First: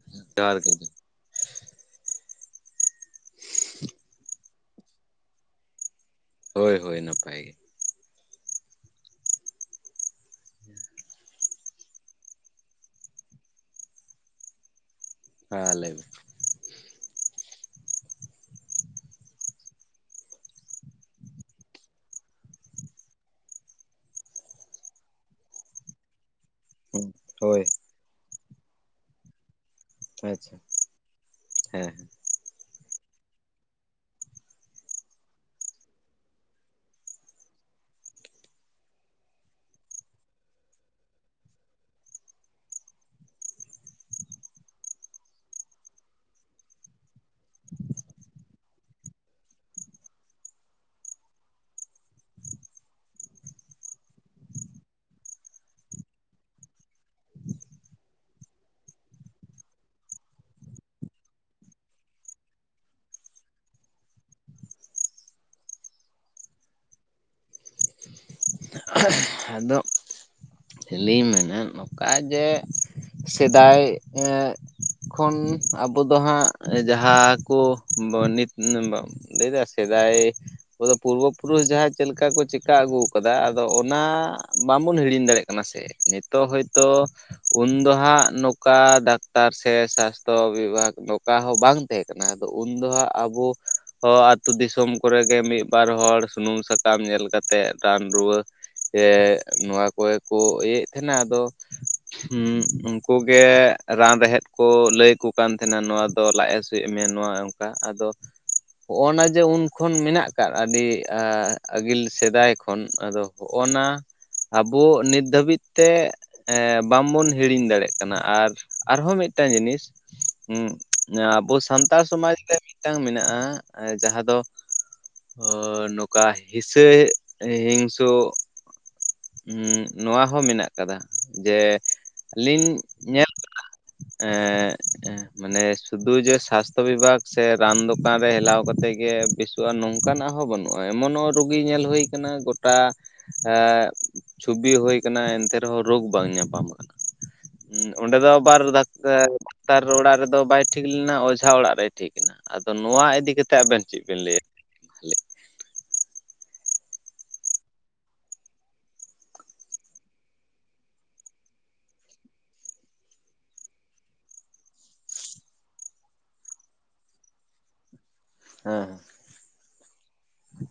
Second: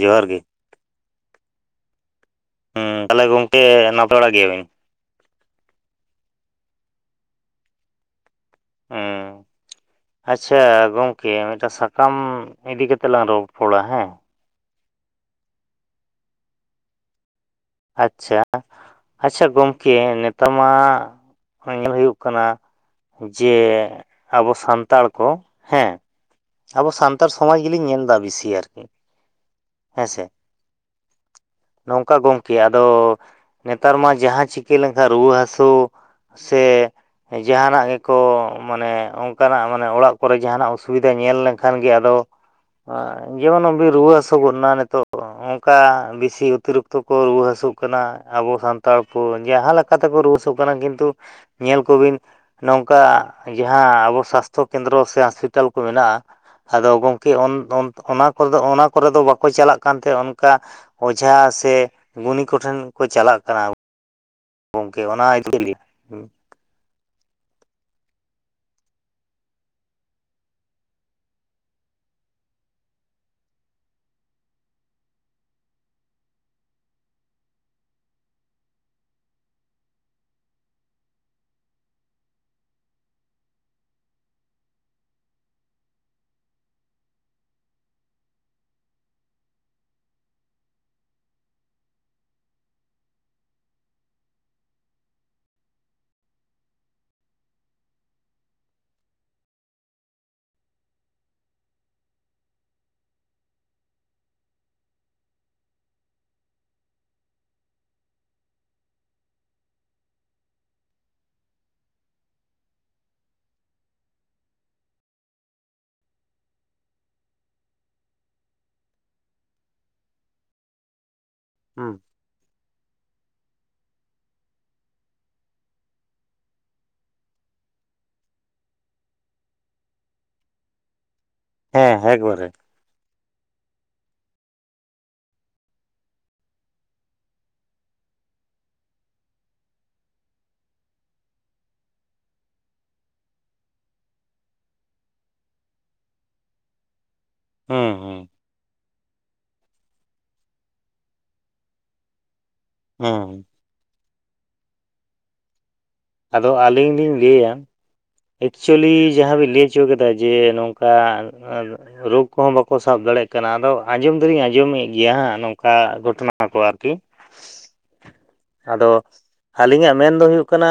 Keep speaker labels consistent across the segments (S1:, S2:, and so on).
S1: ᱡᱚᱦᱟᱨ ᱜᱮ, ᱛᱟᱞᱦᱮ ᱜᱚᱝᱠᱮ ᱱᱟᱯᱟᱭ ᱵᱟᱲᱟ ᱜᱮᱭᱟᱵᱤᱱ ᱾
S2: ᱦᱳᱭ ᱦᱳᱭ ᱱᱟᱯᱟᱭ ᱜᱮ ᱾
S1: ᱦᱩᱸ ᱟᱪᱪᱷᱟ ᱜᱚᱝᱠᱮ ᱥᱟᱠᱟᱢ ᱤᱫᱤ ᱠᱟᱛᱮ ᱞᱟᱝ ᱨᱚᱯᱚᱲᱟ ᱦᱮᱸ
S2: ᱦᱮᱸ ᱞᱟᱹᱭ ᱢᱮ?
S1: ᱟᱪᱪᱷᱟ ᱟᱪᱪᱷᱟ ᱜᱚᱢᱠᱮ ᱱᱮᱛᱟᱨ ᱢᱟ ᱧᱮᱞ ᱦᱩᱭᱩᱜ ᱠᱟᱱᱟ, ᱡᱮ ᱟᱵᱚ ᱥᱟᱱᱛᱟᱲ ᱠᱚ ᱦᱮᱸ ᱟᱵᱚ
S2: ᱦᱩᱸ
S1: ᱥᱟᱱᱛᱟᱲ ᱥᱚᱢᱟᱡᱽ
S2: ᱦᱳᱭ
S1: ᱜᱮᱞᱤᱧ ᱧᱮᱞ ᱫᱟ ᱵᱤᱥᱤ ᱟᱨᱠᱤ ᱦᱮᱸ ᱥᱮ
S2: ᱟᱪᱪᱷᱟ ᱦᱮᱸ
S1: ᱱᱚᱝᱠᱟ ᱜᱚᱢᱼᱼᱼ ᱠᱮ ᱟᱫᱚ ᱱᱮᱛᱟᱨ ᱢᱟ ᱡᱟᱦᱟᱸ ᱪᱤᱠᱟᱹ ᱞᱮᱱᱠᱷᱟᱱ ᱨᱩᱣᱟᱹ ᱦᱟᱹᱥᱩ, ᱥᱮ ᱡᱟᱦᱟᱱᱟᱜ ᱜᱮᱠᱚ ᱢᱟᱱᱮ ᱚᱱᱠᱟᱱᱟᱜ ᱢᱟᱱᱮ ᱚᱲᱟᱜ ᱠᱚᱨᱮ ᱡᱟᱦᱟᱱᱟᱜ ᱚᱥᱩᱵᱤᱼᱼᱼ ᱧᱮᱞ ᱞᱮᱱᱠᱷᱟᱱ ᱜᱮ ᱟᱫᱚ ᱡᱮᱢᱚᱱ ᱵᱤᱱ ᱨᱩᱣᱟᱹ ᱦᱟᱹᱥᱩ ᱜᱚᱜᱱᱟ ᱱᱤᱛᱚᱜ ᱛᱮ ᱚᱝᱠᱟ ᱵᱤᱥᱤ ᱚᱛᱤᱨᱤᱠᱛᱚ ᱠᱚ ᱨᱩᱣᱟᱹ ᱦᱟᱹᱥᱩᱜ ᱠᱟᱱᱟ ᱟᱵᱚ ᱥᱟᱱᱛᱟᱲ ᱠᱚ ᱡᱟᱦᱟᱸ ᱞᱮᱼᱼᱼ ᱛᱮᱠᱚ ᱨᱩᱣᱟ. ᱦᱟ. ᱥᱩᱜ ᱠᱟᱱᱟ ᱠᱤᱱᱛᱩ ᱧᱮᱞ ᱠᱚᱵᱤᱱ ᱱᱚᱝᱠᱟ ᱡᱟᱦᱟᱸ ᱟᱵᱚ ᱥᱟᱥᱛᱷᱚ ᱠᱮᱱᱫᱨᱚ ᱥᱮ ᱦᱟᱥᱯᱤᱴᱟᱞ ᱠᱚ ᱢᱮᱱᱟᱜᱼᱟ ᱟᱫᱚ ᱜᱚᱢᱠᱮ ᱚᱱ ᱚᱱᱟ ᱠᱚᱨᱮ ᱫᱚ ᱚᱱᱟ ᱠᱚᱨᱮ ᱫᱚ ᱵᱟᱠᱚ ᱪᱟᱞᱟᱜ ᱠᱟᱱ ᱛᱮ ᱚᱱᱠᱟ ᱚᱡᱷᱟ ᱥᱮ ᱜᱩᱱᱤ ᱠᱚᱴᱷᱮᱱ ᱜᱮᱠᱚ ᱪᱟᱞᱟᱜ ᱠᱟᱱᱟ ᱜᱚᱝᱠᱮ ᱚᱱᱟ [unintelligible]
S2: [unintelligible] ᱟᱫᱚ ᱟᱹᱞᱤᱧ ᱢᱮᱱᱟ ᱚᱠᱟ ᱡᱮ ᱥᱮᱫᱟᱭ ᱮᱸ ᱠᱷᱚᱱ ᱟᱵᱚ ᱫᱚ ᱦᱟᱸᱜ ᱡᱟᱦᱟᱸ ᱠᱚ ᱵᱟᱱᱤᱛ [unintelligible] ᱞᱟᱹᱭ ᱮᱫᱟᱭ ᱥᱮᱫᱟᱭ ᱩᱱᱠᱩ ᱫᱚ ᱯᱩᱨᱵᱚ ᱯᱩᱨᱩᱥ ᱡᱟᱦᱟᱸᱭ ᱪᱮᱫᱠᱟ ᱠᱚ ᱪᱤᱟᱹ ᱟᱹᱜᱩ ᱟᱠᱟᱫᱟ ᱟᱫᱚ ᱚᱱᱟ ᱵᱟᱵᱚᱱ ᱦᱤᱲᱤᱧ ᱫᱟᱲᱮᱭᱟᱜ ᱠᱟᱱᱟ ᱥᱮ ᱱᱤᱛᱚᱜ ᱦᱚᱭᱛᱳ ᱩᱱ ᱫᱚ ᱦᱟᱸᱜ ᱱᱟᱹᱼᱼ ᱚᱠᱟ ᱰᱟᱠᱛᱟᱨ ᱥᱮ ᱥᱟᱥᱛᱷᱚ ᱵᱤᱵᱷᱟᱜᱽ ᱱᱚᱝᱠᱟ ᱦᱚᱸ ᱵᱟᱝ ᱛᱟᱦᱮᱸ ᱠᱟᱱᱟ ᱩᱱ ᱫᱚ ᱦᱟᱸᱜ ᱟᱵᱚ ᱦᱚᱸ ᱟᱛᱳ ᱫᱤᱥᱚᱢ ᱠᱚᱨᱮᱜᱮ ᱢᱤᱫ ᱵᱟᱨ ᱦᱚᱲ ᱥᱩᱱᱩᱢ ᱥᱟᱠᱟᱢ ᱧᱮᱞ ᱠᱟᱛᱮᱜ ᱨᱟᱱ ᱨᱩᱣᱟᱹ ᱥᱮ ᱱᱚᱣᱟ ᱠᱚᱜᱮᱠᱚ ᱤᱭᱟᱹᱭᱮᱫ ᱛᱟᱦᱮᱸᱱᱟ ᱟᱫᱚ ᱦᱩᱸ ᱩᱱᱠᱩᱜᱮ ᱨᱟᱱ ᱨᱮᱦᱮᱫ ᱠᱚ ᱞᱟᱹᱭ ᱟᱠᱩ ᱠᱟᱱ ᱛᱟᱦᱮᱸᱱᱟ ᱱᱚᱣᱟ ᱫᱚ ᱞᱟᱡ ᱦᱟᱥᱩ ᱪᱮᱫ ᱮᱢ ᱢᱮᱱ ᱱᱚᱣᱟ ᱱᱚᱝᱠᱟ ᱟᱫᱚ ᱦᱚᱜᱱᱟ ᱡᱮ ᱩᱱ ᱠᱷᱚᱱ ᱢᱮᱱᱟᱜ ᱟᱠᱟᱫ ᱟᱹᱰᱤ ᱟᱹᱜᱤᱞ ᱥᱮᱫᱟᱭ ᱠᱷᱚᱱ ᱟᱫᱚ ᱦᱚᱜᱱᱟ ᱟᱵᱚ ᱱᱤᱛ ᱫᱷᱟᱹᱵᱤᱡ ᱛᱮ ᱦᱮᱸ ᱵᱟᱝᱵᱚ ᱦᱤᱲᱤᱧ ᱫᱟᱲᱮᱭᱟᱜ ᱠᱟᱱᱟ ᱟᱨ ᱟᱨᱦᱚᱸ ᱢᱤᱫᱴᱟᱝ ᱡᱤᱱᱤᱥ ᱦᱩᱸ ᱟᱵᱚ ᱥᱟᱱᱛᱟᱲ ᱥᱚᱢᱟᱡᱽ ᱨᱮ ᱢᱤᱫᱴᱟᱝ ᱢᱮᱱᱟᱜᱼᱟ ᱡᱟᱦᱟᱸ ᱫᱚ ᱱᱚᱝᱠᱟ ᱦᱤᱥᱟᱹᱭ ᱦᱤᱝᱥᱩ ᱱᱚᱣᱟ ᱦᱚᱸ ᱢᱮᱱᱟᱜ ᱟᱠᱟᱫᱟ ᱡᱮ
S1: ᱦᱮᱸ ᱮᱠᱵᱟᱨᱮ
S2: ᱟᱞᱤᱧ ᱧᱮᱞ ᱠᱟᱜᱼᱟ ᱮᱸ ᱢᱟᱱᱮ ᱥᱩᱫᱩ ᱡᱮ ᱥᱟᱥᱛᱷᱚ ᱵᱤᱵᱷᱟᱜᱽ ᱥᱮ ᱨᱟᱱ ᱫᱚᱠᱟᱱ ᱨᱮ ᱦᱮᱞᱟᱣ ᱠᱟᱛᱮᱜ ᱜᱮ ᱵᱮᱥᱚᱜᱼᱟ ᱾ ᱱᱚᱝᱠᱟᱱᱟᱜ ᱦᱚᱸ ᱵᱟᱹᱱᱩᱜᱼᱟ ᱮᱢᱚᱱᱚᱜ ᱨᱩᱜᱤ ᱧᱮᱞ ᱦᱩᱭᱩ ᱟᱠᱟᱱᱟ ᱜᱚᱴᱟ ᱮ ᱪᱷᱚᱵᱤ ᱦᱳᱭ ᱟᱠᱟᱱᱟ ᱮᱱᱛᱮ ᱨᱮᱦᱚᱸ ᱨᱳᱜᱽ ᱵᱟᱝ ᱧᱟᱯᱟᱢ ᱟᱠᱟᱱᱟ
S1: ᱦᱩᱸ
S2: ᱾ ᱚᱸᱰᱮ
S1: ᱦᱩᱸ
S2: ᱫᱚ ᱟᱵᱟᱨ ᱫᱟᱠᱛᱟᱨ ᱱᱮᱛᱟᱨ ᱚᱲᱟᱜ ᱨᱮᱫᱚ ᱵᱟᱭ ᱴᱷᱤᱠ ᱞᱮᱱᱟ ᱚᱡᱷᱟ ᱚᱲᱟᱜ ᱨᱮᱭ ᱴᱷᱤᱠ ᱮᱱᱟ ᱟᱫᱚ ᱱᱚᱣᱟ ᱤᱫᱤ
S1: ᱦᱩᱸ
S2: ᱠᱟᱛᱮ ᱟᱵᱮᱱ ᱪᱮᱫ ᱵᱮᱱ ᱞᱟᱹᱭᱟ
S1: ᱟᱫᱚ ᱟᱹᱞᱤᱧ ᱞᱤᱧ ᱞᱟᱹᱭᱟ ᱮᱠᱪᱩᱭᱮᱞᱤ ᱡᱟᱦᱟᱸ ᱵᱤᱱ ᱞᱟᱹᱭ ᱚᱪᱚ ᱟᱠᱟᱫᱟ ᱡᱮ ᱱᱚᱝᱠᱟ ᱨᱳᱜᱽ ᱠᱚᱦᱚᱸ ᱵᱟᱠᱚ ᱥᱟᱵ ᱫᱟᱲᱮᱭᱟᱜ ᱠᱟᱱᱟ ᱟᱫᱚ ᱟᱸᱡᱚᱢ ᱫᱚᱞᱤᱧ ᱟᱸᱡᱚᱢᱮᱫ ᱜᱮᱭᱟ ᱦᱟᱸᱜ ᱱᱚᱝᱠᱟ ᱜᱷᱚᱴᱚᱱᱟ ᱠᱚ ᱟᱨᱠᱤ
S2: [unintelligible]
S1: ᱟᱫᱚ
S2: ᱛᱟᱦᱚᱞᱮ
S1: ᱟᱹᱞᱤᱧᱟᱜ ᱢᱮᱱ ᱫᱚ ᱦᱚᱭᱳᱜ ᱠᱟᱱᱟ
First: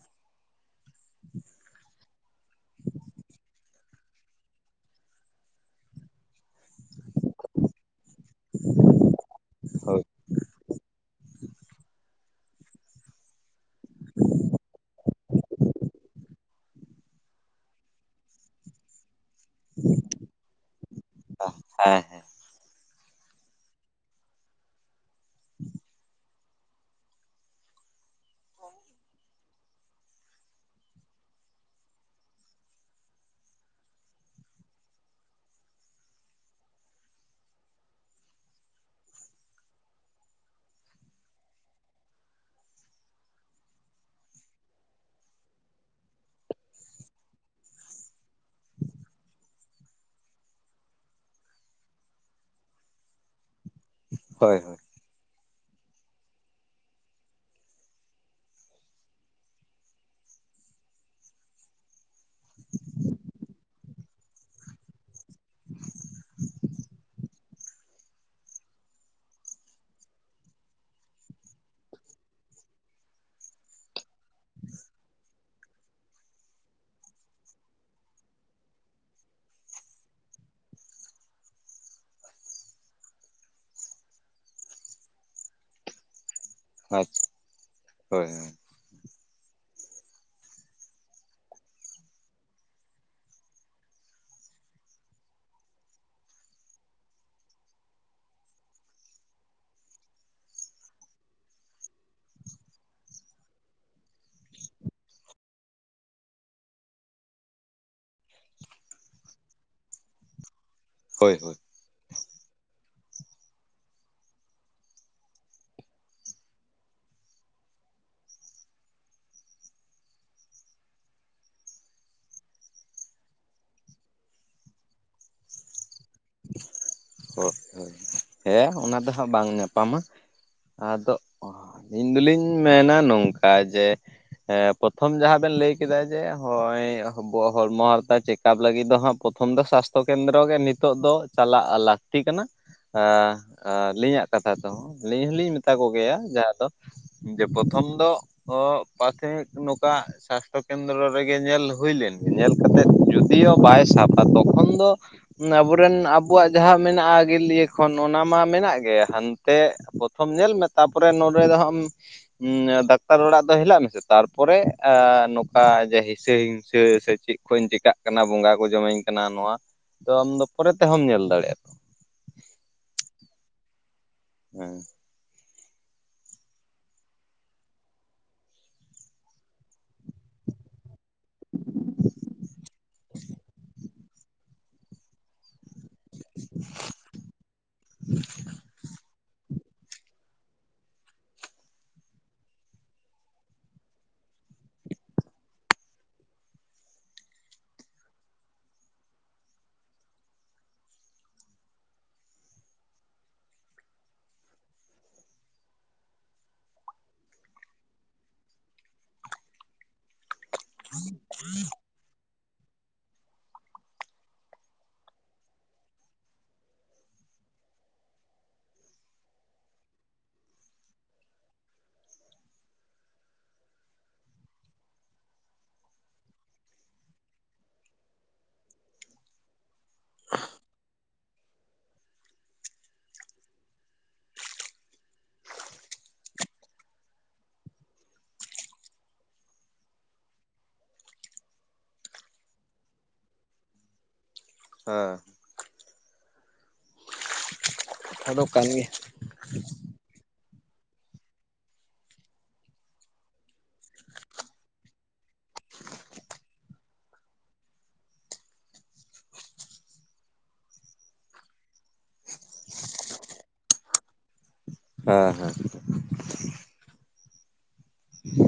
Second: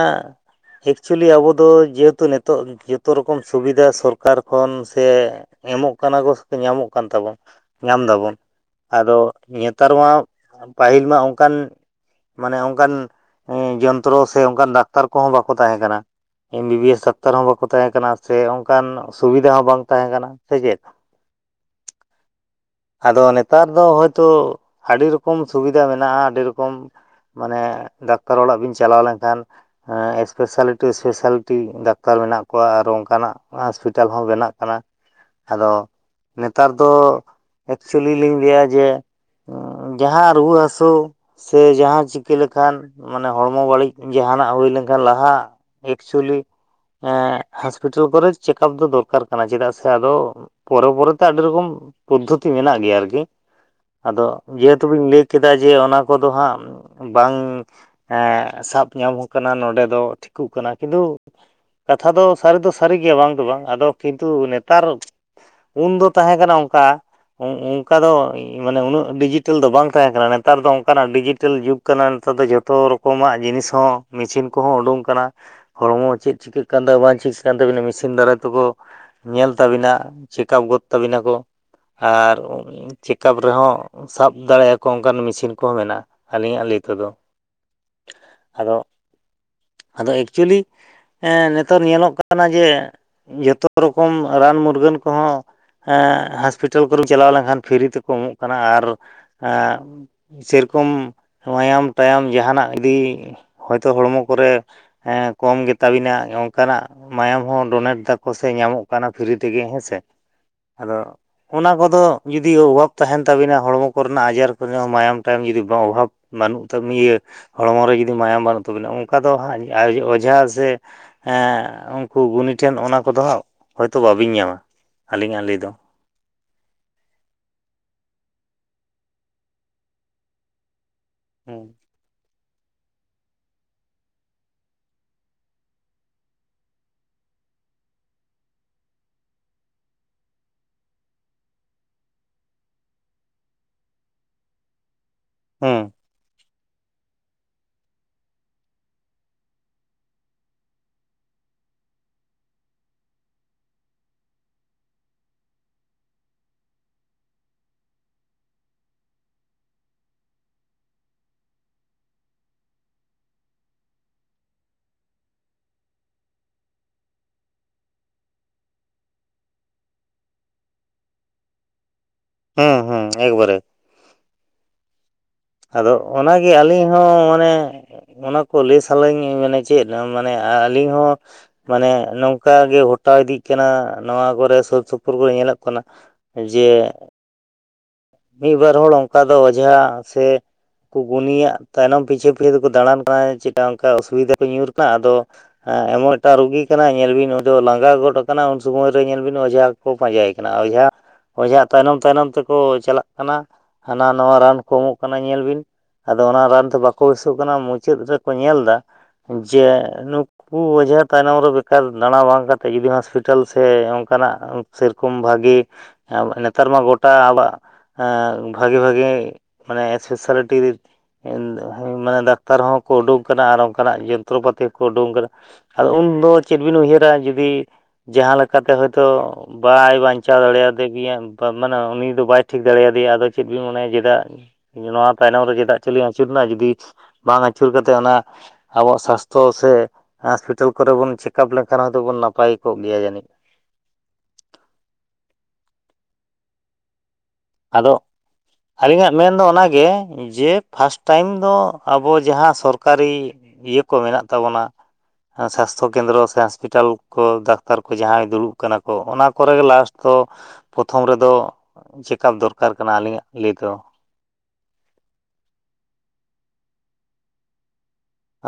S1: ᱮᱠᱪᱩᱭᱮᱞᱤ ᱟᱵᱚ ᱫᱚ ᱡᱟᱹᱛ ᱛᱚ ᱱᱤᱛᱚᱜ ᱡᱚᱛᱚ ᱨᱚᱠᱚᱢ ᱥᱩᱵᱤᱫᱷᱟ ᱥᱚᱨᱠᱟᱨ ᱠᱷᱚᱱ ᱥᱮ ᱮᱢᱚᱜ ᱠᱟᱱᱟ ᱠᱚ ᱾ ᱧᱟᱢᱚᱜ ᱠᱟᱱ ᱛᱟᱵᱚᱱ ᱧᱟᱢ ᱫᱟᱵᱚᱱ᱾ ᱟᱫᱚ ᱱᱮᱛᱟᱨ ᱢᱟ ᱯᱟᱹᱦᱤᱞ ᱢᱟ ᱚᱱᱠᱟᱱ ᱢᱟᱱᱮ ᱚᱱᱠᱟᱱ ᱡᱚᱱᱛᱨᱚ ᱥᱮ ᱚᱱᱠᱟᱱ ᱫᱟᱠᱛᱟᱨ ᱠᱚᱦᱚᱸ ᱵᱟᱠᱚ ᱛᱟᱦᱮᱸ ᱠᱟᱱᱟ ᱮᱢ ᱵᱤ-ᱵᱤ ᱮᱥ ᱫᱟᱠ ᱫᱟᱠᱛᱟᱨ ᱦᱚᱸ ᱵᱟᱠᱚ ᱛᱟᱦᱮᱸ ᱠᱟᱱᱟ ᱥᱮ ᱚᱱᱠᱟᱱ ᱥᱩᱵᱤᱫᱟ ᱦᱚᱸ ᱵᱟᱝ ᱛᱟᱦᱮᱸ ᱠᱟᱱᱟ ᱥᱮ ᱪᱮᱫ᱾
S2: ᱦᱮᱸ ᱦᱮᱸ᱾
S1: ᱟᱫᱚ ᱱᱮᱛᱟᱨ ᱫᱚ ᱦᱳᱭᱛᱳ ᱟᱰᱤ ᱨᱚᱠᱚᱢ ᱥᱩᱵᱤᱫᱷᱟ ᱢᱮᱱᱟᱜᱼᱟ, ᱟᱰᱤ ᱨᱚᱠᱚᱢ ᱢᱟᱱᱮ ᱰᱟᱠᱛᱟᱨ ᱚᱲᱟᱜ ᱵᱤᱱ ᱪᱟᱞᱟᱣ ᱞᱮᱱᱠᱷᱟᱱ ᱦᱮ ᱮᱥᱯᱮᱥᱟᱞᱤᱴᱤ ᱮᱥᱯᱮᱥᱟᱞᱤᱴᱤ ᱰᱟᱠᱛᱟᱨ ᱢᱮᱱᱟᱜ ᱠᱚᱣᱟ, ᱟᱨ ᱚᱱᱠᱟᱱᱟᱜ ᱦᱚᱥᱯᱤᱴᱟᱞ ᱦᱚᱸ ᱵᱮᱱᱟᱜ ᱠᱟᱱᱟ, ᱟᱫᱚ ᱱᱮᱛᱟᱨ ᱫᱚ ᱮᱠᱪᱩᱭᱩᱞᱤ ᱞᱤᱧ ᱞᱟᱹᱭᱟ ᱡᱮ ᱡᱟᱦᱟᱸ ᱨᱩᱣᱟᱹ ᱦᱟᱹᱥᱳ ᱥᱮ ᱡᱟᱦᱟ ᱪᱤᱠᱟᱹ ᱞᱮᱠᱷᱟᱱ ᱢᱟᱱᱮ ᱦᱚᱲᱢᱚ ᱵᱟᱹᱲᱤᱡ ᱡᱟᱦᱟᱱᱟᱜ ᱦᱩᱭ ᱞᱮᱠᱷᱟᱱ ᱞᱟᱦᱟ ᱮᱠᱪᱩᱭᱮᱞᱤ ᱮ ᱦᱟᱸᱥᱯᱤᱴᱟᱞ ᱠᱚᱨᱮ ᱪᱮᱠᱟᱯ ᱫᱚ ᱫᱚᱨᱠᱟᱨ ᱠᱟᱱᱟ, ᱪᱮᱫᱟᱜ ᱥᱮ ᱟᱫᱚ ᱯᱚᱨᱮ ᱯᱚᱨᱮᱛᱮ ᱟᱹᱰᱤ ᱨᱚᱠᱚᱢ ᱯᱚᱫᱽᱫᱷᱚᱛᱤ ᱢᱮᱱᱟᱜ ᱜᱮᱭᱟ ᱟᱨᱠᱤ ᱟᱫᱚ
S2: ᱦᱳᱭ ᱦᱮᱸ
S1: ᱡᱮᱦᱮᱛᱩ ᱵᱤᱱ ᱞᱟᱹᱭ ᱠᱮᱫᱟ ᱡᱮ ᱚᱱᱟ ᱠᱚᱫᱚ ᱦᱟᱸᱜ ᱵᱟᱝ ᱮᱸ ᱥᱟᱵ ᱧᱟᱢ ᱟᱠᱟᱱᱟ ᱱᱚᱰᱮ ᱫᱚ ᱴᱷᱤᱠᱚᱜ ᱠᱟᱱᱟ ᱠᱤᱱᱛᱩ ᱠᱟᱛᱷᱟ ᱫᱚ ᱥᱟᱹᱨᱤ ᱫᱚ ᱥᱟᱹᱨᱤ ᱜᱮᱭᱟ ᱵᱟᱝ ᱫᱚ ᱵᱟᱝ ᱟᱫᱚ ᱠᱤᱱᱛᱩ ᱱᱮᱛᱟᱨ ᱩᱱ ᱫᱚ ᱛᱟᱦᱮᱸ ᱠᱟᱱᱟ ᱚᱱᱠᱟ ᱚᱝ ᱚᱝ ᱚᱱᱠᱟ ᱫᱚ ᱢᱟᱱᱮ ᱩᱱᱟᱹᱜ ᱰᱤᱡᱤᱴᱮᱞ ᱫᱚ ᱵᱟᱝ ᱛᱟᱦᱮᱸ ᱠᱟᱱᱟ ᱱᱮᱛᱟᱨ ᱫᱚ ᱚᱱᱠᱟᱱᱟᱜ ᱰᱤᱡᱤᱴᱮᱞ ᱡᱩᱜᱽ ᱠᱟᱱᱟ ᱱᱮᱛᱟᱨ ᱫᱚ ᱡᱷᱚᱛᱚ ᱨᱚᱠᱚᱢᱟᱜ ᱡᱤᱱᱤᱥ ᱦᱚᱸ ᱢᱮᱥᱤᱱ ᱠᱚᱦᱚᱸ ᱩᱰᱩᱝ ᱟᱠᱟᱱᱟ ᱾ ᱦᱚᱲᱢᱚ ᱪᱮᱫ ᱪᱤᱠᱟᱹᱜ ᱠᱟᱱ ᱛᱟᱢᱟ ᱵᱟᱝ ᱪᱤᱠᱟ. ᱠᱟᱱ ᱛᱟᱵᱤᱱᱟ ᱢᱮᱥᱤᱱ ᱫᱟᱨᱟᱭ ᱛᱮᱠᱚ ᱧᱮᱞ ᱛᱟᱵᱤᱱᱟ ᱪᱮᱠᱟᱯ ᱜᱚᱫ ᱛᱟᱹᱵᱤᱱᱟ ᱠᱚ᱾ ᱟᱨ ᱪᱮᱠᱟᱯ ᱨᱮᱦᱚᱸ ᱥᱟᱵ ᱫᱟᱲᱮᱭᱟᱠᱚ ᱚᱱᱠᱟᱱ ᱢᱮᱥᱤᱱ ᱠᱚᱦᱚᱸ ᱢᱮᱱᱟᱜᱼᱟ ᱟᱹᱞᱤᱧᱟᱜ ᱞᱟᱹᱭ
S2: ᱦᱮᱸ ᱦᱳᱭ ᱦᱳᱭ
S1: ᱛᱮᱫᱚ,
S2: ᱟᱪᱪᱷᱟ ᱦᱳᱭ
S1: ᱟᱫᱚ ᱟᱫᱚ ᱮᱠᱪᱩᱭᱮᱞᱤ ᱦᱮᱸ ᱱᱮᱛᱟᱨ ᱧᱮᱞᱚᱜ ᱠᱟᱱᱟ ᱡᱮ ᱡᱚᱛᱚ ᱨᱚᱠᱚᱢ ᱨᱟᱱ ᱢᱩᱨᱜᱟᱹᱱ ᱠᱚᱦᱚᱸ ᱦᱟᱥᱯᱤᱴ ᱯᱤᱴᱟᱞ ᱠᱚᱨᱮᱢ ᱪᱟᱞᱟᱣ ᱞᱮᱱᱠᱷᱟᱱ ᱯᱷᱤᱨᱤ ᱛᱮᱠᱚ ᱮᱢᱚᱜ ᱠᱟᱱᱟ, ᱟᱨ ᱥᱮᱨᱚᱠᱚᱢ ᱢᱟᱭᱟᱢ ᱴᱟᱭᱟᱢ ᱡᱟᱦᱟᱱᱟᱜ ᱜᱤ ᱦᱚᱭᱛᱚ ᱦᱚᱲᱢᱚ ᱠᱚᱨᱮ ᱮ ᱠᱚᱢ ᱜᱮᱛᱟ ᱵᱤᱱᱟ ᱱᱟᱝᱠᱟᱱᱟᱜ ᱢᱟᱭᱟᱢ ᱦᱚᱸ ᱰᱳᱱᱮᱴ ᱫᱟᱠᱚ ᱥᱮ ᱧᱟᱢᱚᱜ ᱠᱟᱱᱟ ᱯᱷᱨᱤ ᱛᱮᱜᱮ ᱦᱮᱸ ᱥᱮ, ᱟᱫᱚ
S2: ᱦᱳᱭ ᱦᱳᱭ ᱦᱳᱭ
S1: ᱚᱱᱟ ᱠᱚᱫᱚ ᱡᱩᱫᱤᱳ ᱚᱵᱷᱟᱵ ᱛᱟᱦᱮᱱ ᱛᱟᱵᱤᱱᱟ ᱦᱚᱲᱢᱚ ᱠᱚᱨᱮᱱᱟᱜ ᱟᱡᱟᱨ ᱠᱚᱨᱮ ᱢᱟᱭᱟᱢ ᱴᱟᱭᱟᱢ ᱡᱩᱫᱤ ᱵᱟᱝ ᱚᱵᱷᱟᱵ ᱵᱟᱹᱱᱩᱜ ᱛᱟᱵᱤ ᱤᱭᱟᱹ ᱦᱚᱲᱢᱚ ᱨᱮ ᱡᱩᱫᱤ ᱢᱟᱭᱟᱢ ᱵᱟᱹᱱᱩᱜ ᱛᱟᱵᱤᱱᱟ ᱚᱱᱠᱟ ᱫᱚ ᱦᱟᱸᱜ ᱚᱡᱷᱟ ᱥᱮ ᱩᱱᱠᱩ ᱜᱩᱱᱤ ᱴᱷᱮᱱ ᱚᱱᱟ ᱠᱚᱫᱚ ᱦᱟᱸᱜ ᱦᱳᱭᱛᱳ ᱵᱟᱹᱵᱤᱱ ᱧᱟᱢᱟ ᱟᱹᱞᱤᱧᱟᱜ ᱞᱟᱹᱭ ᱫᱚ ᱾
S2: ᱦᱳᱭ ᱦᱳᱭ ᱦᱮᱸ ᱚᱱᱟ ᱫᱚ ᱦᱟᱸᱜ ᱧᱟᱯᱟᱢᱟ ᱾ ᱟᱫᱚ
S1: ᱦᱩᱸ
S2: ᱟᱹᱞᱤᱧ ᱫᱚᱞᱤᱧ ᱢᱮᱱᱟ ᱱᱚᱝᱠᱟ ᱡᱮ ᱯᱨᱚᱛᱷᱚᱢ ᱡᱟᱦᱟᱸ ᱵᱮᱱ ᱞᱟᱹᱭ ᱠᱮᱫᱟ ᱡᱮ ᱦᱚᱭ ᱵᱚ ᱦᱚᱲᱢᱚ ᱦᱟᱨᱛᱟ ᱪᱮ ᱠᱟᱯ ᱞᱟᱜᱤᱫ ᱫᱚ ᱦᱟᱸ ᱯᱨᱚᱛᱚᱢ ᱫᱚ ᱥᱟᱥᱛᱚ ᱠᱮᱱᱫᱨᱚ ᱜᱮ, ᱱᱤᱛ ᱱᱤᱛᱚᱜ ᱫᱚ ᱪᱟᱞᱟᱜ ᱞᱟᱹᱠᱛᱤ ᱠᱟᱱᱟ ᱟᱻ ᱟᱻ ᱟᱞᱤᱧᱟᱜ ᱠᱟᱛᱷᱟ ᱫᱚ ᱟᱹᱞᱤᱧ ᱦᱚᱞᱤᱧ ᱢᱮᱛᱟ
S1: ᱦᱩᱸ
S2: ᱠᱚᱜᱮᱭᱟ ᱡᱟᱦᱟᱸ ᱫᱚ ᱡᱮ ᱯᱨᱚᱛᱷᱚᱢ ᱫᱚ ᱚ ᱯᱨᱟᱛᱷᱚᱢᱤᱠ ᱱᱚᱝᱠᱟ ᱥᱟᱥᱛᱷᱚ ᱠᱮᱱᱫᱨᱚ ᱨᱮᱜᱮ ᱧᱮᱞ ᱦᱩᱭ ᱞᱮᱱ ᱜᱮ, ᱧᱮᱞ ᱠᱟᱛᱮᱜ ᱡᱚᱫᱤᱭᱳ ᱵᱟᱭ ᱥᱟᱵᱟ ᱛᱚᱠᱷᱚᱱ ᱫᱚ ᱟᱵᱚᱨᱮᱱ ᱟᱵᱚᱣᱟᱜ ᱡᱟᱦᱟᱸ ᱢᱮᱱᱟᱜᱼᱟ ᱟᱜᱤᱞ ᱤᱭᱟᱹ ᱠᱷᱚᱱ ᱚᱱᱟ ᱢᱟ ᱢᱮᱱᱟᱜ ᱜᱮ ᱦᱟᱱ ᱛᱮ ᱯᱨᱚᱛᱷᱚᱢ ᱧᱮᱞ ᱢᱮ ᱛᱟᱨᱯᱚᱨᱮ ᱱᱚᱰᱮ ᱫᱚ ᱦᱟᱸᱜ ᱰᱟᱠᱛᱟᱨ ᱚᱲᱟᱜ ᱫᱚ ᱦᱮᱞᱟᱜ ᱢᱮᱥᱮ ᱛᱟᱨᱯᱚᱨᱮ ᱱᱚᱝᱠᱟᱮ ᱦᱤᱥᱟᱹ ᱦᱤᱝᱥᱟᱹ ᱥᱮ ᱪᱮᱫ ᱠᱷᱚᱧ ᱪᱤᱠᱟᱜ ᱠᱟᱱᱟ ᱵᱚᱸᱜᱟ ᱠᱚ ᱡᱚᱢᱟᱹᱧ ᱠᱟᱱᱟ ᱱᱚᱣᱟ ᱛᱚ ᱟᱢ ᱫᱚ ᱯᱚᱨᱮ ᱛᱮᱦᱚᱢ ᱧᱮᱞ ᱫᱟᱲᱮᱭᱟᱜᱼᱟ, ᱛᱚ
S1: ᱦᱮᱸ ᱦᱮᱸ ᱮᱠᱵᱟᱨᱮ
S2: ᱦᱮᱸ,
S1: ᱟᱫᱚ ᱚᱱᱟ ᱜᱮ ᱟᱹᱞᱤᱧ ᱦᱚᱸ ᱢᱟᱱᱮ ᱚᱱᱟ ᱠᱚ ᱞᱟᱹᱭ ᱥᱟᱱᱟᱧ ᱢᱟᱱᱮ ᱪᱮᱫ ᱢᱟᱱᱮ ᱟᱹᱞᱤᱧ ᱦᱚᱸ ᱢᱟᱱᱮ ᱱᱚᱝᱠᱟ ᱜᱮ ᱜᱷᱚᱴᱟᱣ ᱤᱫᱤᱜ ᱠᱟᱱᱟ ᱱᱚᱣᱟ ᱠᱚᱨᱮ ᱥᱳᱨ ᱥᱳᱯᱳᱨ ᱯᱳᱨ ᱠᱚᱨᱮ ᱧᱮᱞᱚᱜ ᱠᱟᱱᱟ ᱡᱮ ᱢᱤᱫ ᱵᱟᱨ ᱦᱚᱲ ᱚᱝᱠᱟ ᱫᱚ ᱚᱡᱷᱟ ᱥᱮ ᱩᱱᱠᱩ ᱜᱩᱱᱤᱭᱟᱜ ᱛᱟᱭᱱᱚᱢ ᱯᱤᱪᱷᱟᱹ ᱯᱤᱪᱷᱟᱹ ᱛᱮ ᱠᱚ ᱫᱟᱬᱟᱱ ᱠᱟᱱᱟ ᱪᱤᱠᱟ ᱚᱝᱠᱟ ᱚᱥᱩᱵᱤᱫᱟ ᱠᱚ ᱧᱩᱨ ᱠᱟᱱᱟ ᱟᱫᱚ ᱦᱮᱸ ᱮᱢᱚᱱ ᱮᱴᱟᱜ ᱨᱩᱜᱤ ᱠᱟᱱᱟᱭ ᱧᱮᱞ ᱵᱤᱱ ᱩᱱᱤ ᱫᱚ ᱞᱟᱸᱜᱟ ᱜᱚᱫ ᱟᱠᱟᱱᱟ ᱩᱱ ᱥᱩᱢᱟᱹᱭ ᱨᱮ ᱧᱮᱞ ᱵᱤᱱ ᱚᱡᱷᱟ ᱠᱚ ᱯᱟᱸᱡᱟᱭ ᱠᱟᱱᱟ ᱚᱡᱷᱟ ᱚᱡᱷᱟᱜ ᱛᱟᱭᱱᱚᱢ ᱛᱟᱭᱱᱚᱢ ᱛᱮᱠᱚ ᱪᱟᱞᱟᱜ ᱦᱟᱱᱟ ᱱᱚᱣᱟ ᱨᱟᱱ ᱠᱚ ᱮᱢᱚᱜ ᱠᱟᱱᱟ ᱧᱮᱞ ᱵᱤᱱ ᱾ ᱟᱫᱚ ᱚᱱᱟ ᱨᱟᱱ ᱫᱚ ᱵᱟᱠᱚ ᱵᱮᱥᱚᱜ ᱠᱟᱱᱟ, ᱢᱩᱪᱟᱹᱫ ᱨᱮ ᱠᱚ ᱧᱮᱞ ᱮᱫᱟ ᱡᱮ ᱱᱩᱠᱩ ᱚᱡᱷᱟ ᱛᱟᱭᱱᱚᱢ ᱨᱮ ᱵᱮᱠᱟᱨ ᱫᱟᱬᱟ ᱵᱟᱝ ᱠᱟᱛᱮ ᱡᱩᱫᱤ ᱦᱳᱥᱯᱤᱴᱟᱞ ᱥᱮ ᱚᱝᱠᱟᱱᱟᱜ ᱥᱮᱨᱚᱠᱚᱢ ᱵᱷᱟᱜᱮ ᱱᱮᱛᱟᱨ ᱢᱟ ᱜᱚᱴᱟ ᱟᱵᱟᱜ ᱵᱷᱟᱜᱮ ᱵᱷᱟᱜᱮ ᱢᱟᱱᱮ ᱮᱥᱯᱮᱥᱟᱞᱤᱴᱤ ᱢᱟᱱᱮ ᱰᱟᱠᱛᱟᱨ ᱦᱚᱸᱠᱚ ᱩᱰᱩᱝ ᱠᱟᱱᱟ ᱟᱨ ᱚᱝᱠᱟᱱᱟᱜ ᱡᱚᱱᱛᱨᱚᱯᱟᱹᱛᱤ ᱦᱚᱸ ᱠᱚ ᱩᱰᱩᱝ ᱠᱟᱫᱟ ᱾ ᱟᱫᱚ ᱩᱱ ᱫᱚ ᱪᱮᱫ ᱵᱤᱱ ᱩᱭᱦᱟᱹᱨᱟ ᱡᱩᱫᱤ ᱡᱟᱦᱟᱸ ᱞᱮᱠᱟᱛᱮ ᱦᱳᱭᱛᱳ ᱵᱟᱭ ᱵᱟᱸᱧᱪᱟᱣ ᱫᱟᱲᱮᱭᱟᱫᱮ ᱜᱮᱭᱟ ᱢᱟᱱᱮ ᱩᱱᱤ ᱫᱚ ᱵᱟᱭ ᱴᱷᱤᱠ ᱫᱟᱲᱮᱭᱟᱫᱮᱭᱟ ᱟᱫᱚ ᱪᱮᱫ ᱵᱤᱱ ᱢᱚᱱᱮᱭᱟ ᱪᱮᱫᱟᱜ ᱱᱚᱣᱟ ᱛᱟᱭᱱᱚᱢ ᱨᱮ ᱪᱮᱫᱟᱜ ᱪᱩᱞᱤᱧ ᱟᱹᱪᱩᱨᱱᱟ ᱡᱩᱫᱤ ᱵᱟᱝ ᱟᱹᱪᱩᱨ ᱠᱟᱛᱮ ᱚᱱᱟ ᱟᱵᱚᱣᱟᱜ ᱥᱟᱥᱛᱷᱚ ᱥᱮ ᱦᱟᱥᱯᱤᱴᱟᱞ ᱠᱚᱨᱮ ᱵᱚᱱ ᱪᱮᱠᱟᱯ ᱞᱮᱱ ᱠᱷᱟᱱ ᱦᱚᱭ ᱛᱚ ᱵᱚᱱ ᱱᱟᱯᱟᱭ ᱠᱚᱜ ᱜᱮᱭᱟ ᱡᱟᱹᱱᱤᱡ
S2: ᱦᱮᱸ,
S1: ᱟᱫᱚ, ᱟᱹᱞᱤᱧᱟᱜ ᱢᱮᱱ ᱫᱚ ᱚᱱᱟᱜᱮ ᱡᱮ ᱯᱷᱟᱥᱴ ᱴᱟᱭᱤᱢ ᱫᱚ ᱟᱵᱚ ᱡᱟᱦᱟᱸ ᱥᱚᱨᱠᱟᱨᱤ ᱤᱭᱟᱹ ᱠᱚ ᱢᱮᱱᱟᱜ ᱛᱟᱵᱚᱱᱟ ᱾ ᱥᱟᱥᱛᱷᱚ ᱠᱮᱱᱫᱨᱚ ᱥᱮ ᱦᱚᱥᱯᱤᱴᱟᱞ ᱠᱚ ᱰᱟᱠᱛᱟᱨ ᱠᱚ ᱡᱟᱦᱟᱸᱭ ᱠᱚ ᱫᱩᱲᱩᱵ ᱠᱟᱱᱟ ᱠᱚ ᱚᱱᱟ ᱠᱚᱨᱮ ᱜᱮ ᱞᱟᱥᱴ ᱫᱚ, ᱯᱨᱚᱛᱷᱚᱢ ᱨᱮ ᱫᱚ ᱪᱮᱠᱟᱯ ᱫᱚᱨᱠᱟᱨ ᱠᱟᱱᱟ ᱟᱹᱞᱤᱧᱟᱜ ᱞᱟᱹᱭ ᱫᱚ ᱾
S2: ᱦᱮᱸ ᱦᱮᱸ,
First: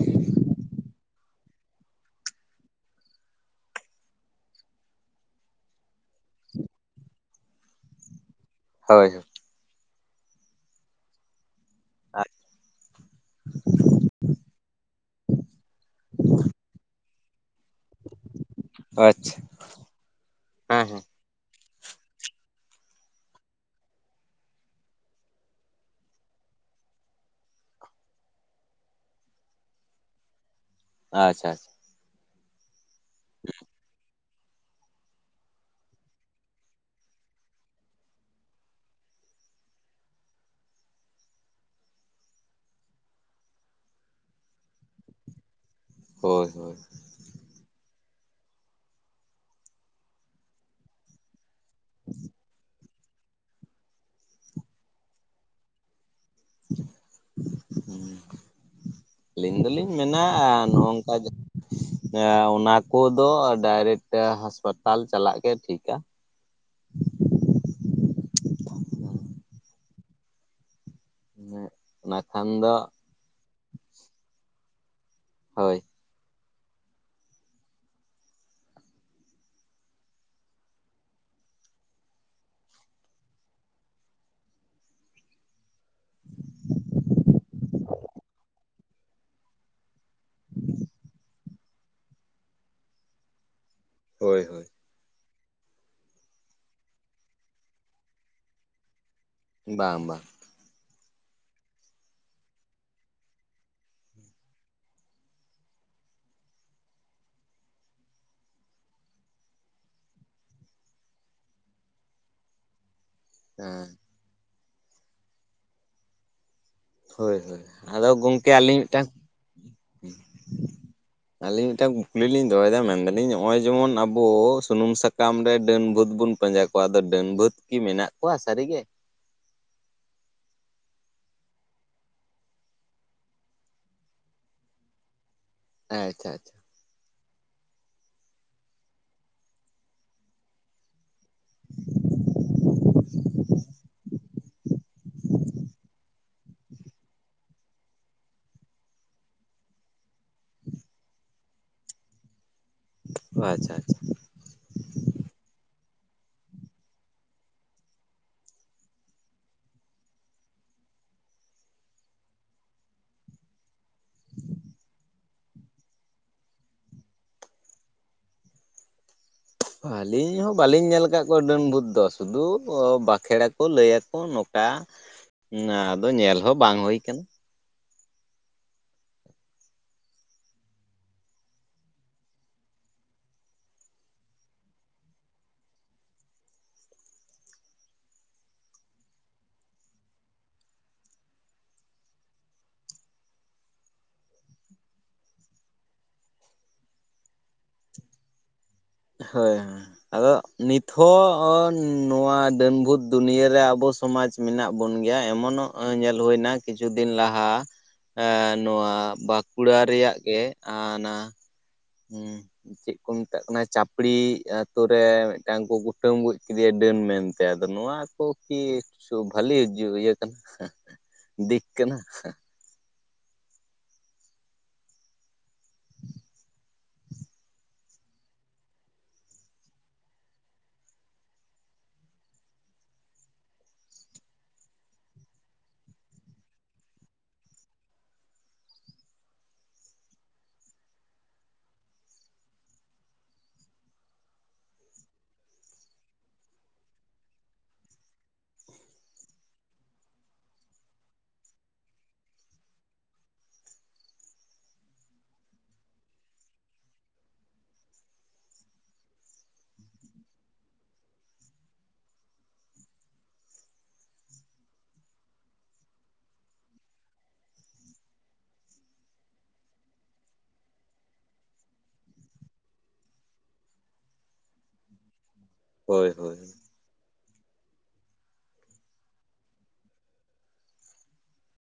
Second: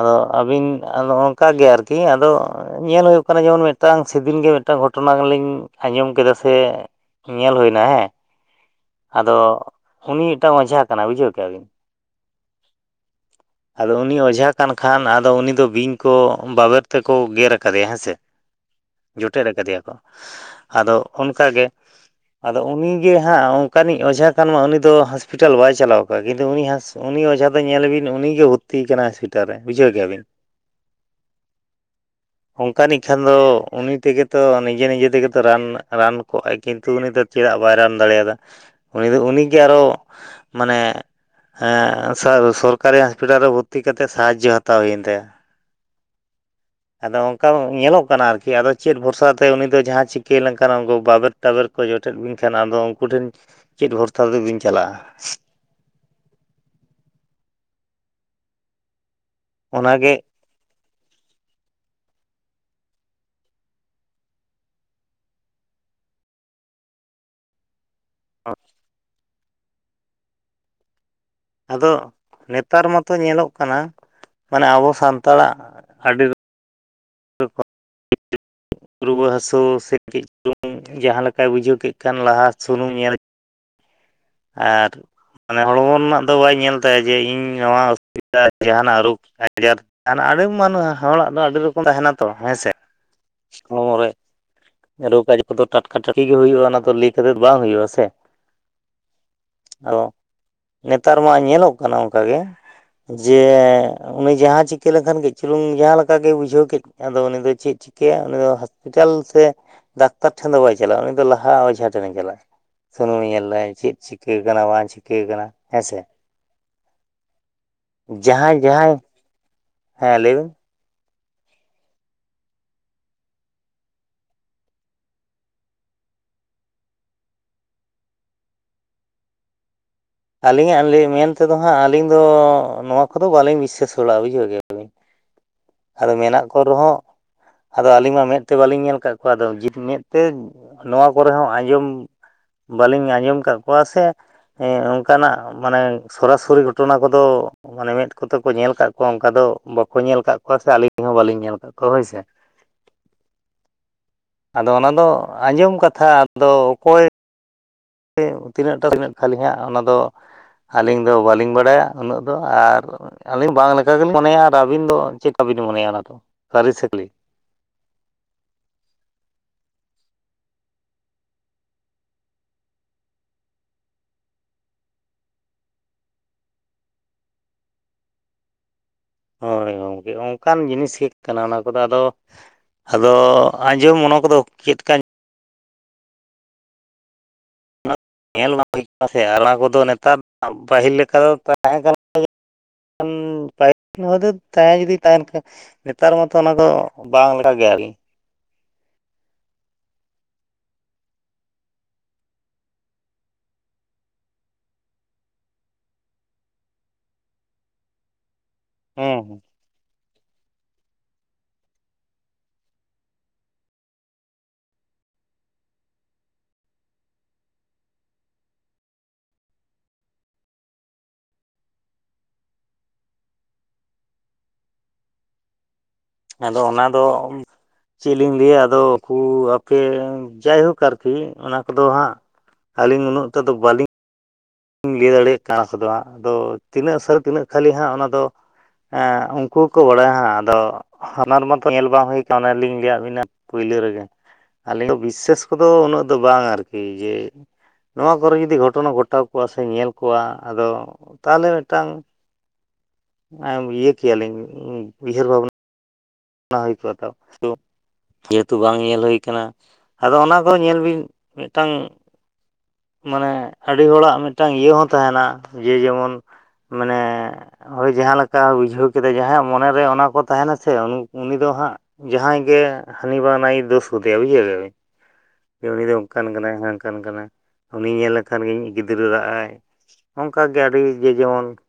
S1: ᱟᱫᱚ ᱟᱹᱵᱤᱱ ᱟᱫᱚ ᱚᱝᱠᱟᱜᱮ ᱟᱨᱠᱤ ᱟᱫᱚ ᱧᱮᱞ ᱦᱳᱭᱳᱜ ᱠᱟᱱᱟ ᱡᱮᱢᱚᱱ ᱢᱤᱫᱴᱟᱝ ᱥᱮᱫᱤᱱ ᱜᱮ ᱢᱤᱫᱴᱟᱱ ᱜᱷᱚᱴᱚᱱᱟ ᱜᱤᱞᱤᱧ ᱟᱸᱡᱚᱢ ᱠᱮᱫᱟ ᱥᱮ ᱧᱮᱞ ᱦᱳᱭᱱᱟ ᱦᱮᱸ
S2: ᱦᱳᱭ ᱦᱳᱭ
S1: ᱟᱫᱚ ᱩᱱᱤ ᱢᱤᱫᱴᱟᱝ ᱚᱡᱷᱟ ᱠᱟᱱᱟᱭ ᱵᱩᱡᱷᱟᱹᱣ ᱠᱮᱭᱟ ᱵᱤᱱ
S2: [unintelligible]
S1: ᱟᱫᱚ ᱩᱱᱤ ᱚᱡᱷᱟ ᱠᱟᱱ ᱠᱷᱟᱱ ᱟᱫᱚ ᱩᱱᱤ ᱫᱚ ᱵᱤᱧ ᱠᱚ ᱵᱟᱵᱮᱨ ᱛᱮ ᱠᱚ ᱜᱮᱨ ᱠᱟᱫᱮᱭᱟ ᱦᱮᱸᱥᱮ ᱡᱚᱴᱮᱫ ᱟᱠᱟᱫᱮᱭᱟ ᱠᱚ
S2: ᱦᱮᱸ
S1: ᱟᱫᱚ
S2: ᱦᱮᱸ
S1: ᱚᱱᱠᱟᱜᱮ ᱟᱫᱚ ᱩᱱᱤᱜᱮ ᱦᱟᱸᱜ ᱚᱱᱠᱟᱱᱤᱡ ᱚᱡᱷᱟ ᱠᱷᱟᱱ ᱢᱟ ᱩᱱᱤ ᱫᱚ ᱦᱚᱥᱯᱤᱴᱟᱞ ᱵᱟᱭ ᱪᱟᱞᱟᱣ ᱠᱚᱜᱼᱟ ᱠᱤᱱᱛᱩ ᱩᱱᱤ ᱦᱟᱸᱥ ᱩᱱᱤ ᱚᱡᱷᱟ ᱫᱚ ᱧᱮᱞᱮ ᱵᱤᱱ ᱩᱱᱤ ᱜᱮ ᱵᱷᱚᱨᱛᱤ ᱠᱟᱱᱟ ᱦᱚᱥᱯᱤᱴᱟᱞ ᱨᱮ ᱵᱩᱡᱷᱟᱹᱣ ᱠᱮᱫ-ᱟ ᱵᱤᱱ
S2: ᱟᱪᱪᱷᱟ ᱟᱪᱷᱟ,
S1: ᱚᱝᱠᱟᱱᱤᱡ ᱠᱷᱟᱱ ᱫᱚ ᱩᱱᱤ ᱛᱮ ᱜᱮ ᱛᱚ ᱱᱤᱡᱮ ᱱᱤᱡᱮ ᱛᱮ ᱜᱮ ᱛᱚ ᱨᱟᱱ ᱨᱟᱱ ᱠᱚᱜᱼᱟᱭ ᱛᱚ ᱠᱤᱱᱛᱩ ᱩᱱᱤ ᱫᱚ ᱪᱮᱫᱟᱜ ᱵᱟᱭ ᱨᱟᱱ ᱫᱟᱲᱮᱭᱟᱫᱟ? ᱩᱱᱤ ᱫᱚ ᱩᱱᱤ ᱜᱮ ᱟᱨᱚ ᱥᱚᱨᱠᱟᱨᱤ ᱦᱟᱸᱥ ᱦᱚᱥᱯᱤᱴᱟᱞ ᱨᱮ ᱵᱷᱚᱨᱛᱤ ᱠᱟᱛᱮ ᱥᱟᱦᱟᱡᱳ ᱦᱟᱛᱟᱣ ᱦᱳᱭᱮᱱ ᱛᱟᱭᱟ᱾
S2: ᱦᱳᱭ ᱦᱳᱭ,
S1: ᱟᱫᱚ ᱚᱝᱠᱟ ᱧᱮᱞᱚᱜ ᱠᱟᱱᱟ ᱟᱨᱠᱤ ᱟᱫᱚ ᱪᱮᱫ ᱵᱷᱚᱨᱥᱟ ᱛᱮ ᱩᱱᱤ ᱫᱚ ᱡᱟᱦᱟᱸ ᱪᱤᱠᱟᱹ ᱞᱮᱱᱠᱷᱟᱱ ᱩᱱᱠᱩ ᱵᱟᱵᱮᱨ ᱴᱟᱵᱮᱨ ᱠᱚ ᱡᱚᱴᱮᱫ ᱵᱤᱱ ᱠᱷᱟᱱ ᱟᱫᱚ ᱩᱱᱠᱩ ᱴᱷᱮᱱ ᱪᱮᱫ ᱵᱷᱚᱨᱥᱟ ᱛᱮᱵᱤᱱ ᱪᱟᱞᱟᱜᱼᱟ᱾
S2: ᱟᱹᱞᱤᱧ ᱫᱚᱞᱤᱧ
S1: ᱚᱱᱟᱜᱮ
S2: ᱢᱮᱱᱟ ᱱᱚᱜᱝᱠᱟ ᱚᱱᱟ ᱠᱚᱫᱚ ᱰᱟᱭᱨᱮᱠᱴ ᱦᱟᱥᱯᱟᱛᱟᱞ ᱪᱟᱞᱟᱜ ᱜᱮ ᱴᱷᱤᱠᱟ᱾
S1: [unintelligible] ᱟᱫᱚ
S2: ᱚᱱᱟ ᱠᱷᱟᱱ ᱫᱚ
S1: ᱱᱮᱛᱟᱨ ᱢᱟᱛᱚ ᱧᱮᱞᱚᱜ ᱠᱟᱱᱟ ᱢᱟᱱᱮ ᱟᱵᱚ ᱥᱟᱱᱛᱟᱲᱟᱜ
S2: ᱦᱳᱭ
S1: ᱟᱹᱰᱤ ᱨᱚᱠᱚᱢ
S2: [unintelligible]
S1: ᱨᱩᱣᱟᱹ ᱦᱟᱹᱥᱩ ᱥᱮ ᱠᱟᱹᱡ ᱪᱩᱞᱩᱝ ᱡᱟᱦᱟᱸ ᱞᱮᱠᱟᱭ ᱵᱩᱡᱷᱟᱹᱣ ᱠᱮᱫ ᱠᱷᱟᱱ ᱞᱟᱦᱟ ᱥᱩᱱᱩᱢ ᱧᱮᱞ ᱟᱨ ᱢᱟᱱᱮ ᱦᱚᱲᱢᱚ ᱨᱮᱱᱟᱜ ᱫᱚ ᱵᱟᱭ ᱧᱮᱞ ᱛᱟᱭᱟ ᱡᱮ ᱤᱧ ᱱᱚᱣᱟ ᱚᱥᱩᱵᱤᱫᱟ᱾ ᱡᱟᱦᱟᱱᱟᱜ ᱨᱳᱜᱽ ᱟᱡᱟᱨ ᱡᱟᱦᱟᱱᱟᱜ ᱟᱹᱰᱤ ᱢᱟᱱ ᱦᱚᱲᱟᱜ ᱫᱚ ᱟᱹᱰᱤ ᱨᱚᱠᱚᱢ ᱛᱟᱦᱮᱱᱟ ᱛᱚ ᱦᱮᱸ ᱥᱮ?
S2: ᱦᱳᱭ ᱦᱳᱭ᱾
S1: ᱨᱳᱜ ᱟᱡᱟᱨ ᱠᱚᱫᱚ ᱴᱟᱴᱠᱟ ᱴᱟᱴᱠᱤ ᱜᱮ ᱦᱩᱭᱩᱜᱼᱟ ᱚᱱᱟ ᱫᱚ ᱞᱟᱹᱭ ᱠᱟᱛᱮᱫ ᱵᱟᱝ ᱦᱩᱭᱩᱜᱼᱟ ᱥᱮ᱾
S2: ᱵᱟᱝ
S1: ᱟᱫᱚ
S2: ᱵᱟᱝ
S1: ᱱᱮᱛᱟᱨ ᱢᱟ ᱧᱮᱞᱚᱜ ᱠᱟᱱᱟ ᱚᱱᱠᱟ ᱜᱮ ᱡᱮ ᱩᱱᱤ ᱡᱟᱦᱟᱸ ᱪᱤᱠᱟᱹ ᱞᱮᱱᱠᱷᱟᱱ ᱜᱮ ᱪᱩᱞᱩᱝ ᱡᱟᱦᱟᱸ ᱞᱮᱠᱟᱜᱮᱭ ᱵᱩᱡᱷᱟᱹᱣ ᱠᱮᱫ ᱟᱫᱚ ᱩᱱᱤ ᱫᱚ ᱪᱮᱫ ᱪᱤᱠᱟᱹᱭᱟ ᱩᱱᱤ ᱫᱚ ᱯᱤᱴᱟᱞ ᱥᱮ ᱫᱟᱠᱛᱟᱨ ᱴᱷᱮᱱ ᱫᱚ ᱵᱟᱭ ᱪᱟᱞᱟᱜᱼᱟ ᱩᱱᱤ ᱫᱚ ᱞᱟᱦᱟ ᱚᱡᱷᱟ ᱴᱷᱮᱱᱮ ᱪᱟᱞᱟᱜᱼᱟ ᱥᱩᱱᱩᱢ ᱧᱮᱞ᱾ ᱱᱟᱭ
S2: ᱦᱮᱸ
S1: ᱪᱮᱫ ᱪᱤᱠᱟᱹᱣ ᱠᱟᱱᱟ ᱵᱟᱝ ᱪᱤᱠᱟᱹᱣ ᱠᱟᱱᱟ ᱦᱮᱸᱥᱮ᱾
S2: ᱦᱳᱭ ᱦᱳᱭ ᱟᱫᱚ ᱜᱚᱝᱠᱮ
S1: ᱡᱟᱦᱟᱸᱭ
S2: ᱟᱹᱞᱤᱧ
S1: ᱡᱟᱦᱟᱸᱭ
S2: ᱢᱤᱫᱴᱟᱝ
S1: ᱦᱮᱸ ᱞᱟᱹᱭ ᱵᱤᱱ
S2: ᱟᱹᱞᱤᱧ ᱢᱤᱫᱴᱟᱝ ᱠᱩᱠᱞᱤ ᱞᱤᱧ ᱫᱚᱦᱚᱭᱫᱟ ᱢᱮᱱᱫᱟᱞᱤᱧ ᱱᱚᱜᱼᱚᱭ ᱡᱮᱢᱚᱱ ᱟᱵᱚ ᱥᱩᱱᱩᱢ ᱥᱟᱠᱟᱢ ᱨᱮ ᱰᱟᱹᱱ ᱵᱷᱩᱛ ᱵᱚᱱ ᱯᱟᱸᱡᱟ ᱠᱚᱣᱟ ᱟᱫᱚ ᱰᱟᱹᱱ ᱵᱷᱩᱛ ᱠᱤ ᱢᱮᱱᱟᱜ ᱠᱚᱣᱟ ᱥᱟᱨᱤᱜᱮ?
S1: ᱟᱹᱞᱤᱧᱟᱜ ᱞᱟᱹᱭ ᱢᱮᱱ ᱛᱮᱫᱚ ᱦᱟᱸᱜ ᱟᱹᱞᱤᱧ ᱫᱚ ᱱᱚᱣᱟ ᱠᱚᱫᱚ ᱵᱟᱹᱞᱤᱧ ᱵᱤᱥᱥᱟᱹᱥ ᱵᱟᱲᱟᱣᱼᱟ ᱵᱩᱡᱷᱟᱹᱣ ᱠᱮᱭᱟ ᱵᱤᱱ᱾ ᱟᱫᱚ
S2: ᱟᱪᱪᱷᱟ
S1: ᱢᱮᱱᱟᱜ
S2: ᱟᱪᱪᱷᱟ
S1: ᱠᱚ ᱨᱮᱦᱚᱸ ᱟᱫᱚ ᱟᱹᱞᱤᱧ ᱢᱟ ᱢᱮᱫ ᱛᱮ ᱵᱟᱹᱞᱤᱧ ᱧᱮᱞ ᱠᱟᱜ ᱠᱚᱣᱟ ᱟᱫᱚ ᱡᱩ ᱢᱮᱫ ᱛᱮ ᱱᱚᱣᱟ ᱠᱚᱨᱮ ᱦᱚᱸ ᱟᱸᱡᱚᱢ ᱵᱟᱹᱞᱤᱧ ᱟᱸᱡᱚᱢ ᱠᱟᱜ ᱠᱚᱣᱟ ᱥᱮ ᱦᱮᱸ ᱚᱝᱠᱟᱱᱟᱜ ᱢᱟᱱᱮ ᱥᱚᱨᱟᱥᱚᱨᱤ ᱜᱷᱚᱴᱚᱱᱟ ᱠᱚᱫᱚ ᱢᱟᱱᱮ ᱢᱮᱸᱫ ᱠᱚᱛᱮ ᱠᱚ ᱧᱮᱞ ᱠᱟᱜ ᱠᱚᱣᱟ ᱚᱱᱠᱟ ᱫᱚ ᱵᱟᱠᱚ ᱧᱮᱞ ᱠᱟᱜ ᱠᱚᱣᱟ ᱥᱮ ᱟᱹᱞᱤᱧ ᱦᱚᱸ ᱵᱟᱹᱞᱤᱧ ᱧᱮᱞ ᱠᱟᱜ ᱠᱚᱣᱟ ᱦᱳᱭᱥᱮ᱾
S2: ᱟᱪᱪᱷᱟ ᱟᱪᱪᱷᱟ,
S1: ᱟᱫᱚ ᱚᱱᱟ ᱫᱚ ᱟᱸᱡᱚᱢ ᱠᱟᱛᱷᱟ ᱟᱫᱚ ᱚᱠᱚᱭ ᱛᱤᱱᱟᱹᱜ ᱴᱟ ᱛᱤᱱᱟᱹᱜ ᱠᱷᱟᱞᱤ ᱦᱟᱸᱜ ᱚᱱᱟᱫᱚ ᱟᱹᱞᱤᱧ ᱫᱚ ᱵᱟᱹᱞᱤᱧ ᱵᱟᱲᱟᱭᱟ ᱩᱱᱟᱹᱜ ᱫᱚ ᱟᱨ ᱟᱹᱞᱤᱧ ᱵᱟᱝ ᱞᱮᱠᱟ ᱜᱮᱞᱤᱧ ᱢᱚᱱᱮᱭᱟ ᱟᱨ ᱟᱹᱵᱤᱱ ᱫᱚ ᱪᱮᱫᱠᱟ ᱵᱤᱱ ᱢᱚᱱᱮᱭᱟ ᱚᱱᱟ ᱫᱚ ᱥᱟᱨᱤ ᱥᱮ ᱠᱷᱟᱞᱤ?
S2: ᱟᱹᱞᱤᱧ ᱦᱚᱸ ᱵᱟᱹᱞᱤᱧ ᱧᱮᱞ ᱠᱟᱜ ᱠᱚᱣᱟ ᱰᱟᱹᱱ ᱵᱷᱩᱛ ᱫᱚ ᱥᱩᱫᱷᱩ ᱵᱟᱸᱠᱷᱮᱬᱟᱠᱚ ᱞᱟᱹᱭ ᱭᱟᱠᱚ ᱱᱚᱠᱟ᱾ ᱟᱫᱚ ᱧᱮᱞ ᱦᱚᱸ ᱵᱟᱝ ᱦᱩᱭ ᱠᱟᱱᱟ᱾
S1: ᱦᱳᱭ ᱜᱚᱝᱠᱮ ᱚᱱᱠᱟᱱ ᱡᱤᱱᱤᱥ ᱜᱮ ᱠᱟᱱᱟ ᱚᱱᱟ ᱠᱚᱫᱚ ᱟᱫᱚ ᱟᱫᱚ ᱟᱸᱡᱚᱢ ᱚᱱᱟ ᱠᱚᱫᱚ ᱪᱮᱫ ᱠᱟᱱ ᱧᱮᱞ ᱵᱟᱝ ᱦᱩᱭ ᱠᱟᱱᱟ ᱥᱮ ᱟᱨ ᱚᱱᱟ ᱠᱚᱫᱚ ᱱᱮᱛᱟᱨ ᱯᱟᱹᱦᱤᱞ ᱞᱮᱠᱟ ᱫᱚ ᱛᱟᱦᱮᱸ ᱠᱟᱱᱟ ᱯᱟᱦᱤᱞ ᱡᱩᱫᱤ ᱛᱟᱦᱮᱸ ᱡᱩᱫᱤ ᱛᱟᱦᱮᱱ ᱠᱷᱟᱱ ᱱᱮᱛᱟᱨ ᱢᱟᱛᱚ ᱚᱱᱟ ᱫᱚ ᱵᱟᱝ ᱞᱮᱠᱟ ᱜᱮ ᱟᱨᱠᱤ᱾
S2: ᱦᱳᱭ᱾ ᱟᱫᱚ ᱱᱤᱛ ᱦᱚᱸ ᱱᱚᱣᱟ ᱰᱟᱹᱱ ᱵᱷᱩᱛ ᱫᱩᱱᱤᱭᱟᱹ ᱨᱮ ᱟᱵᱚ ᱥᱚᱢᱟᱡᱽ ᱢᱮᱱᱟᱜ ᱵᱚᱱ ᱜᱮᱭᱟ ᱮᱢᱚᱱᱚᱜ ᱧᱮᱞ ᱦᱩᱭᱱᱟ ᱠᱤᱪᱷᱩ ᱫᱤᱱ ᱞᱟᱦᱟ, ᱮ ᱱᱚᱣᱟ
S1: ᱦᱮᱸ
S2: ᱵᱟᱸᱠ ᱠᱩᱲᱟ ᱨᱮᱭᱟᱜ ᱜᱮ ᱟ ᱱᱟ ᱪᱮᱫ ᱠᱚ ᱢᱮᱛᱟᱜ ᱠᱟᱱᱟ? ᱪᱟᱯᱲᱤ ᱟᱛᱳ ᱨᱮ ᱢᱤᱫᱴᱟᱝ ᱠᱚ ᱠᱩᱴᱟᱹᱢ ᱜᱚᱡ ᱠᱮᱫᱮᱭᱟ ᱰᱟᱹᱱ ᱢᱮᱱᱛᱮ ᱟᱫᱚ ᱱᱚᱣᱟ ᱠᱚ ᱠᱤ ᱥᱚ ᱵᱷᱟᱞᱤ ᱤᱭᱟᱹ ᱠᱟᱱᱟ, ᱫᱤᱠ ᱠᱟᱱᱟ?
S1: ᱟᱫᱚ ᱚᱱᱟ ᱫᱚ ᱪᱮᱫ ᱞᱤᱧ ᱞᱟᱹᱭᱟ ᱟᱫᱚ ᱠᱩ ᱟᱯᱮ ᱡᱟᱭᱦᱳᱠ ᱟᱨᱠᱤ ᱚᱱᱟ ᱠᱚᱫᱚ ᱦᱟᱸᱜ ᱟᱹᱞᱤᱧ ᱩᱱᱟᱹᱜ ᱴᱟ ᱫᱚ ᱵᱟᱹᱞᱤᱧ ᱞᱟᱹᱭ ᱫᱟᱲᱮᱭᱟᱜ [inaudible] ᱠᱚᱫᱚ ᱦᱟᱸᱜ ᱟᱫᱚ ᱛᱤᱱᱟᱹᱜ ᱥᱟᱹᱨᱤ ᱛᱤᱱᱟᱹᱜ ᱠᱷᱟᱹᱞᱤ ᱦᱟᱸᱜ ᱚᱱᱟᱫᱚ ᱮᱸ ᱩᱱᱠᱩ ᱜᱮᱠᱚ ᱵᱟᱲᱟᱭᱟ ᱦᱟᱸᱜ ᱟᱫᱚ ᱦᱟᱱᱟᱨ ᱢᱚᱛᱚ ᱧᱮᱞ ᱵᱟᱝ ᱦᱩᱭ ᱠᱟᱱᱟ ᱚᱱᱮ ᱞᱤᱧ ᱞᱟᱹᱭᱟᱜ ᱵᱤᱱᱟ ᱯᱩᱭᱞᱟᱹ ᱨᱮᱜᱮ᱾ ᱟᱹᱞᱤᱧ ᱫᱚ ᱵᱤᱥᱥᱟ. ᱥ ᱠᱚᱫᱚ ᱩᱱᱟᱹᱜ ᱫᱚ ᱵᱟᱝ ᱟᱨᱠᱤ ᱡᱮ ᱱᱚᱣᱟ ᱠᱚᱨᱮ ᱡᱩᱫᱤ ᱜᱷᱚᱴᱚᱱᱟ ᱜᱷᱚᱴᱟᱣ ᱠᱚᱣᱟ ᱥᱮ ᱧᱮᱞ ᱠᱚᱣᱟ ᱟᱫᱚ ᱛᱟᱦᱚᱞᱮ ᱢᱤᱫᱴᱟᱝ ᱮᱸ ᱤᱭᱟᱹ ᱠᱮᱭᱟᱞᱤᱧ ᱩᱭᱦᱟᱹᱨ ᱵᱷᱟᱵᱱᱟ ᱱᱟ ᱦᱩᱭ ᱠᱚᱜ-ᱟ ᱛᱚ [inaudible] ᱡᱮᱦᱮᱛᱩ ᱵᱟᱝ ᱧᱮᱞ ᱦᱩᱭ ᱠᱟᱱᱟ ᱟᱫᱚ ᱚᱱᱟ ᱠᱚᱫᱚ ᱧᱮᱞ ᱵᱤᱱ ᱢᱤᱫᱴᱟᱝ ᱢᱟᱱᱮ ᱟᱹᱰᱤ ᱦᱚᱲᱟᱜ ᱢᱤᱫᱴᱟᱝ ᱤᱭᱟᱹ ᱦᱚᱸ ᱛᱟᱦᱮᱱᱟ ᱡᱮ ᱡᱮᱢᱚᱱ ᱢᱟᱱᱮ ᱦᱳᱭ ᱡᱟᱦᱟᱸ ᱞᱮᱠᱟ ᱵᱩᱡᱷᱟᱹᱣ ᱠᱮᱫᱟ ᱡᱟᱦᱟᱸᱭᱟᱜ ᱢᱚᱱᱮᱨᱮ ᱚᱱᱟ ᱠᱚ ᱛᱟᱦᱮᱱᱟ ᱥᱮ ᱩ ᱩᱱᱤ ᱫᱚ ᱦᱟᱸᱜ ᱡᱟᱦᱟᱸᱭ ᱜᱮ ᱦᱟᱹᱱᱤ ᱵᱟᱝ ᱱᱟᱹᱭᱮ ᱫᱳᱥ ᱜᱚᱫᱮᱭᱟ ᱵᱩᱡᱷᱟᱹᱣ ᱠᱮᱫᱟᱵᱤᱱ᱾ ᱡᱮ ᱩᱱᱤ ᱫᱚᱭ
S2: ᱦᱳᱭ
S1: ᱚᱱᱠᱟᱱ
S2: ᱦᱳᱭ᱾
S1: ᱠᱟᱱᱟᱭ ᱦᱟᱝ ᱠᱟᱱ ᱠᱟᱱᱟᱭ᱾ ᱩᱱᱤ ᱧᱮᱞ ᱞᱮᱠᱷᱟᱱ ᱜᱮ ᱤᱧᱤᱡ ᱜᱤᱫᱽᱨᱟᱹ ᱨᱟᱜ-ᱟᱭ ᱚᱱᱠᱟᱜᱮ ᱟᱹᱰᱤ ᱡᱮ ᱡᱮᱢᱚᱱ